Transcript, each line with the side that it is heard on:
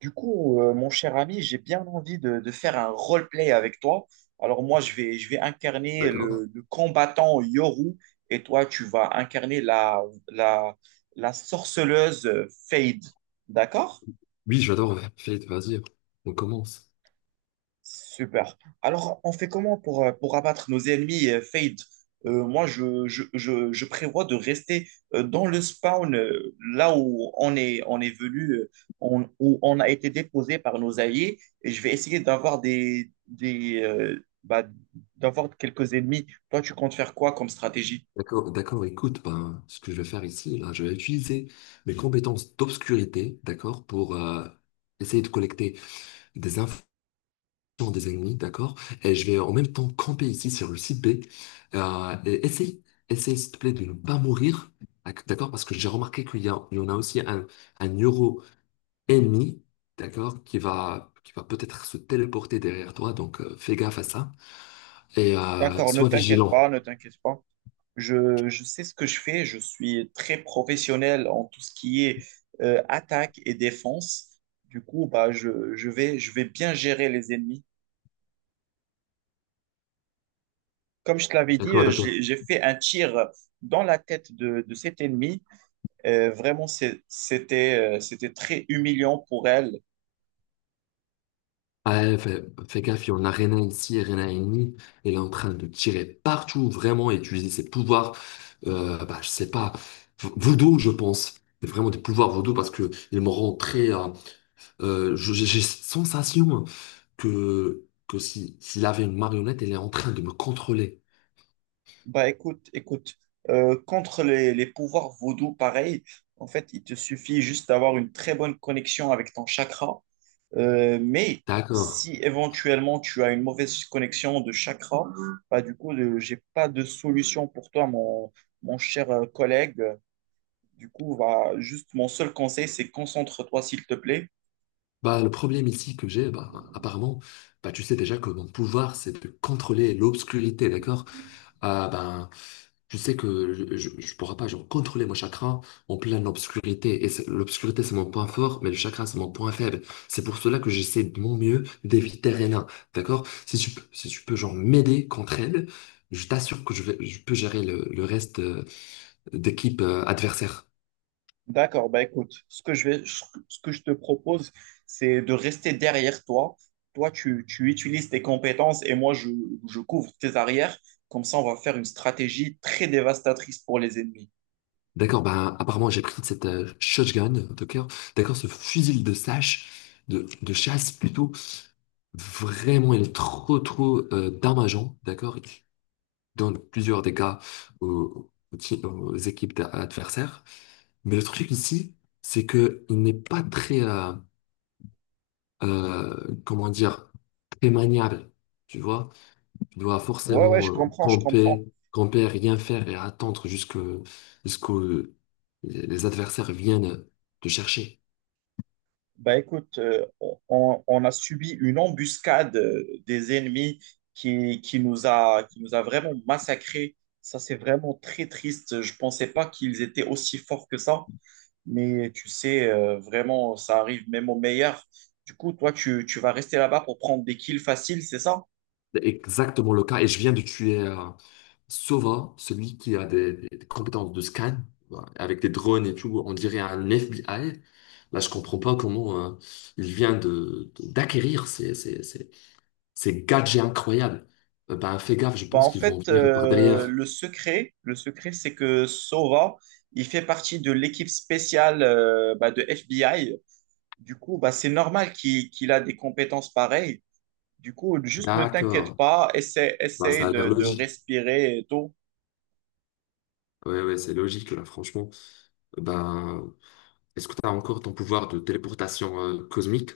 right: Du coup, mon cher ami, j'ai bien envie de faire un roleplay avec toi. Alors moi, je vais incarner
left: D'accord?
right: le combattant Yoru et toi, tu vas incarner la, la sorceleuse Fade. D'accord?
left: Oui, j'adore Fate, vas-y, on commence.
right: Super. Alors, on fait comment pour abattre nos ennemis Fade? Moi, je prévois de rester dans le spawn, là où on est venu, où on a été déposé par nos alliés, et je vais essayer d'avoir d'avoir quelques ennemis. Toi, tu comptes faire quoi comme stratégie?
left: D'accord, d'accord, écoute, ben, ce que je vais faire ici, là, je vais utiliser mes compétences d'obscurité, d'accord, pour essayer de collecter des infos des ennemis, d'accord, et je vais en même temps camper ici sur le site B, et essaye, essaye, s'il te plaît, de ne pas mourir, d'accord, parce que j'ai remarqué qu'il y a, il y en a aussi un euro ennemi, d'accord, qui va peut-être se téléporter derrière toi, donc fais gaffe à ça. Et
right: D'accord, ne
left: sois
right: t'inquiète pas,
left: vigilant,
right: ne t'inquiète pas. Je sais ce que je fais, je suis très professionnel en tout ce qui est attaque et défense. Du coup, bah, je vais bien gérer les ennemis. Comme je te l'avais dit,
left: d'accord, d'accord.
right: j'ai fait un tir dans la tête de cet ennemi. Vraiment, c'était, c'était très humiliant pour elle.
left: Ah, ouais, fais, fais gaffe, il y en a Rena ici, Rena ennemie, elle est en train de tirer partout, vraiment, et utiliser ses pouvoirs, bah, je sais pas, voodoo, je pense. c'est vraiment des pouvoirs voodoo parce que ils me rendent très. J'ai cette sensation que si, s'il avait une marionnette, elle est en train de me contrôler.
right: Bah, écoute, contre les pouvoirs vaudous, pareil, en fait, il te suffit juste d'avoir une très bonne connexion avec ton chakra. Mais
left: D'accord.
right: si éventuellement tu as une mauvaise connexion de chakra, bah, du coup, je j'ai pas de solution pour toi, mon cher collègue. Du coup, va juste mon seul conseil, c'est concentre-toi, s'il te plaît.
left: Bah, le problème ici que j'ai, bah, apparemment, bah, tu sais déjà que mon pouvoir, c'est de contrôler l'obscurité, d'accord? Ah, ben, je sais que je ne pourrai pas genre, contrôler mon chakra en pleine obscurité. L'obscurité, c'est mon point fort, mais le chakra, c'est mon point faible. C'est pour cela que j'essaie de mon mieux d'éviter Rena, d'accord? Si tu peux genre m'aider contre elle, je t'assure que je vais, je peux gérer le reste d'équipe adversaire.
right: D'accord, bah écoute, ce que je te propose, c'est de rester derrière toi. Toi, tu utilises tes compétences et moi, je couvre tes arrières. Comme ça, on va faire une stratégie très dévastatrice pour les ennemis.
left: D'accord, ben, apparemment j'ai pris cette shotgun, d'accord, d'accord, ce fusil de sache, de chasse plutôt, vraiment il est trop trop dommageant, d'accord, il donne plusieurs dégâts aux, aux équipes adversaires. Mais le truc ici, c'est que il n'est pas très, comment dire, très maniable, tu vois. Tu dois
right: Ouais, ouais,
left: forcément
right: je comprends, je comprends.
left: camper, camper, rien faire et attendre jusque, jusqu'au, les adversaires viennent te chercher.
right: Bah écoute, on a subi une embuscade des ennemis qui nous a vraiment massacrés. Ça, c'est vraiment très triste. Je pensais pas qu'ils étaient aussi forts que ça. Mais tu sais, vraiment, ça arrive même aux meilleurs. Du coup, toi, tu vas rester là-bas pour prendre des kills faciles, c'est ça?
left: C'est exactement le cas. Et je viens de tuer Sova, celui qui a des, des compétences de scan, voilà, avec des drones et tout. On dirait un FBI. Là, je comprends pas comment il vient de, d'acquérir ces, ces, ces, ces gadgets incroyables. Ben, fais gaffe, je
right: Bah
left: pense
right: en
left: qu'ils vont
right: fait,
left: venir par derrière.
right: le secret, c'est que Sova, il fait partie de l'équipe spéciale bah, de FBI. Du coup, bah, c'est normal qu'il a des compétences pareilles. Du coup, juste ne t'inquiète
left: D'accord.
right: pas,
left: Ben,
right: essaie
left: ça a l'air
right: de
left: logique.
right: respirer et tout.
left: Ouais, ouais, c'est logique, là, franchement. Ben, est-ce que tu as encore ton pouvoir de téléportation cosmique?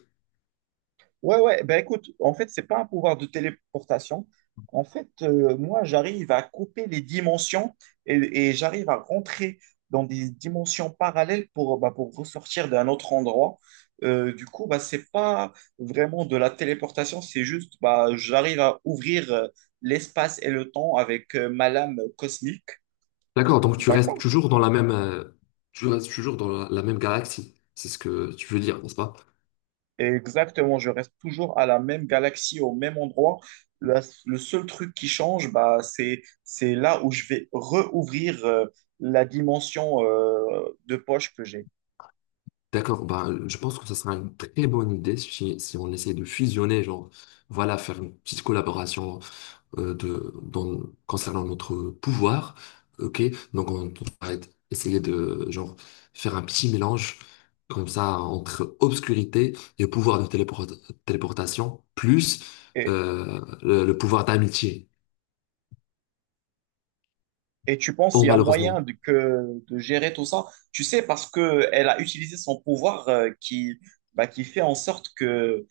right: Ouais, ouais, ben écoute, en fait, c'est pas un pouvoir de téléportation. En fait, moi, j'arrive à couper les dimensions et, et j'arrive à rentrer dans des dimensions parallèles pour, bah, pour ressortir d'un autre endroit. Du coup, bah, c'est pas vraiment de la téléportation, c'est juste, bah, j'arrive à ouvrir l'espace et le temps avec ma lame cosmique.
left: D'accord, donc tu restes
right: D'accord.
left: toujours dans la même, tu restes toujours dans la, la même galaxie. C'est ce que tu veux dire, n'est-ce pas?
right: Et exactement, je reste toujours à la même galaxie, au même endroit. La- le seul truc qui change, bah, c'est là où je vais rouvrir la dimension de poche que j'ai.
left: D'accord, ben, je pense que ça sera une très bonne idée si, si on essaie de fusionner, genre, voilà, faire une petite collaboration euh, de, dans- concernant notre pouvoir. Ok, donc on essayer de genre faire un petit mélange comme ça entre obscurité et téléportation, plus
right: Et,
left: le pouvoir d'amitié.
right: et tu penses
left: Oh,
right: qu'il y a moyen
left: malheureusement.
right: de gérer tout ça? Tu sais, parce que elle a utilisé son pouvoir qui, bah, qui fait en sorte que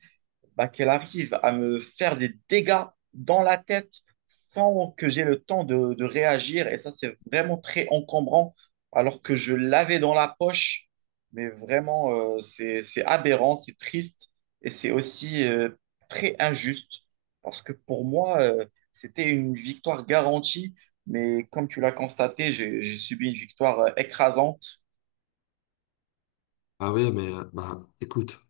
right: bah, qu'elle arrive à me faire des dégâts dans la tête sans que j'ai le temps de réagir. Et ça, c'est vraiment très encombrant, alors que je l'avais dans la poche. Mais vraiment, c'est aberrant, c'est triste et c'est aussi très injuste, parce que pour moi, c'était une victoire garantie. Mais comme tu l'as constaté, j'ai subi une victoire écrasante.
left: Ah oui, mais bah écoute,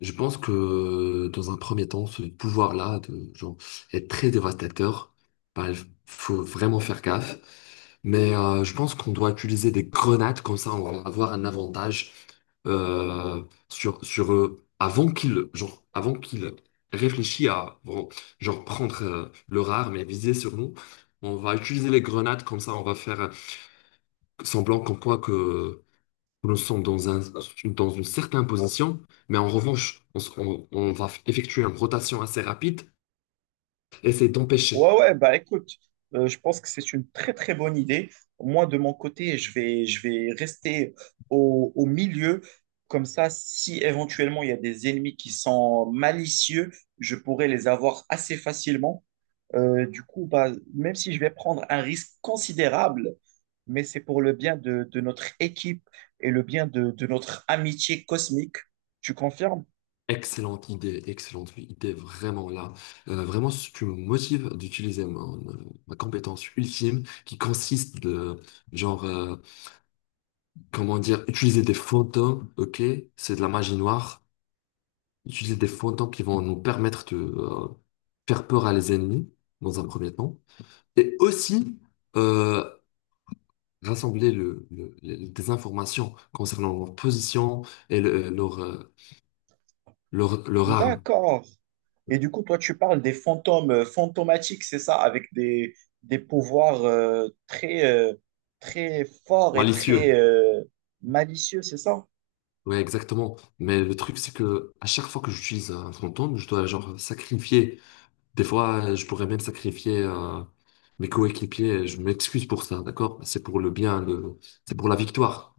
left: je pense que dans un premier temps, ce pouvoir-là de genre est très dévastateur. Bah, il faut vraiment faire gaffe. Mais je pense qu'on doit utiliser des grenades, comme ça on va avoir un avantage euh, sur, sur eux avant qu'ils genre, avant qu'ils réfléchissent à bon, genre prendre leur arme et viser sur nous. On va utiliser les grenades, comme ça on va faire semblant comme quoi que nous sommes dans un, dans une certaine position. Mais en revanche, on va effectuer une rotation assez rapide, essayer
right: Ouais,
left: d'empêcher.
right: ouais, bah écoute, je pense que c'est une très très bonne idée. Moi, de mon côté, je vais rester au milieu. Comme ça, si éventuellement il y a des ennemis qui sont malicieux, je pourrais les avoir assez facilement. Du coup, bah, même si je vais prendre un risque considérable, mais c'est pour le bien de notre équipe et le bien de notre amitié cosmique. Tu confirmes?
left: Excellente idée, vraiment là. Vraiment, ce qui me motive d'utiliser ma compétence ultime qui consiste de, genre, euh, comment dire, utiliser des fantômes, ok? C'est de la magie noire. Utiliser des fantômes qui vont nous permettre de faire peur à les ennemis, dans un premier temps. Et aussi, euh, rassembler le, des informations concernant leur position et leur arme
right: D'accord. Et du coup, toi, tu parles des fantômes fantomatiques, c'est ça, avec des pouvoirs très, très forts et très
left: malicieuse.
right: malicieux, c'est ça?
left: Ouais, exactement. Mais le truc, c'est que à chaque fois que j'utilise un fantôme, je dois genre sacrifier. Des fois, je pourrais même sacrifier mes coéquipiers. Je m'excuse pour ça, d'accord? C'est pour le bien, c'est pour la victoire.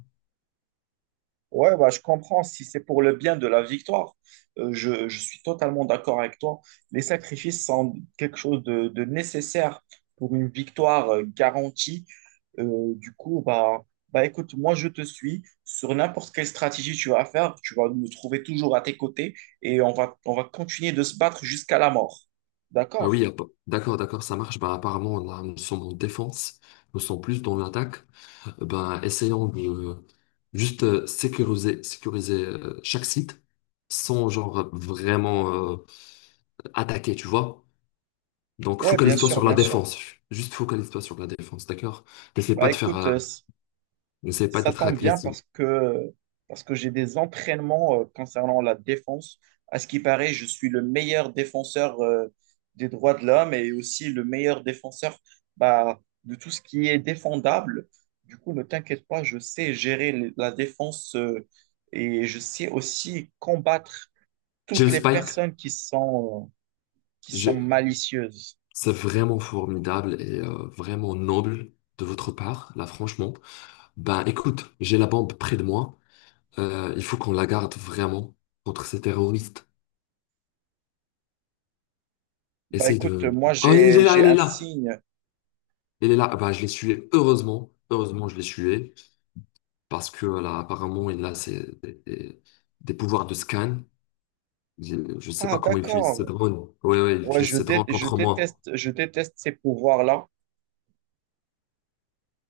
right: Ouais, bah, je comprends. Si c'est pour le bien de la victoire, je suis totalement d'accord avec toi. Les sacrifices sont quelque chose de nécessaire pour une victoire garantie. Du coup, bah, écoute, moi, je te suis. Sur n'importe quelle stratégie tu vas faire, tu vas me trouver toujours à tes côtés et on va continuer de se battre jusqu'à la mort.
left: Ah
right: D'accord?
left: oui, ah, d'accord, d'accord, ça marche. Bah, apparemment, là, nous sommes en défense. Nous sommes plus dans l'attaque. Ben, essayons de juste sécuriser, sécuriser chaque site sans genre vraiment attaquer, tu vois? Donc,
right: Ouais, bien
left: focalise-toi
right: sûr,
left: sur la
right: bien sûr.
left: défense. Juste focalise-toi sur la défense, d'accord? N'essaie
right: Bah,
left: pas de faire,
right: écoute,
left: euh, n'essaie pas
right: ça
left: d'être
right: tombe bien
left: agressif.
right: parce que j'ai des entraînements concernant la défense. À ce qui paraît, je suis le meilleur défenseur des droits de l'homme et aussi le meilleur défenseur bah, de tout ce qui est défendable. Du coup, ne t'inquiète pas, je sais gérer la défense et je sais aussi combattre toutes
left: James
right: les
left: Spike,
right: personnes qui sont
left: je...
right: malicieuses.
left: c'est vraiment formidable et vraiment noble de votre part, là, franchement. Ben, écoute, j'ai la bombe près de moi. Il faut qu'on la garde vraiment contre ces terroristes.
right: Bah
left: Essaye
right: écoute,
left: de.
right: moi
left: Oh, il est là,
right: j'ai
left: il est
right: un
left: là!
right: signe.
left: Il est là. Ben, je l'ai tué, heureusement. Heureusement, je l'ai tué parce que là, apparemment, il a des, des pouvoirs de scan. Je sais
right: Ah
left: pas comment il utilise ses
right: d'accord.
left: drone. Ouais, ouais, il
right: Ouais,
left: utilise ses drone contre moi.
right: je déteste ces pouvoirs-là.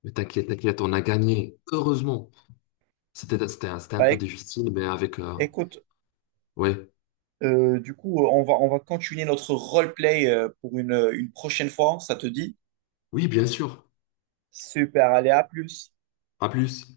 left: Mais t'inquiète, t'inquiète, on a gagné. Heureusement. C'était, c'était, c'était un
right: Bah,
left: peu difficile, mais
right: écoute,
left: ouais.
right: du coup, on va continuer notre roleplay pour une prochaine fois. Ça te dit?
left: Oui, bien sûr.
right: Super, allez, à plus.
left: À plus.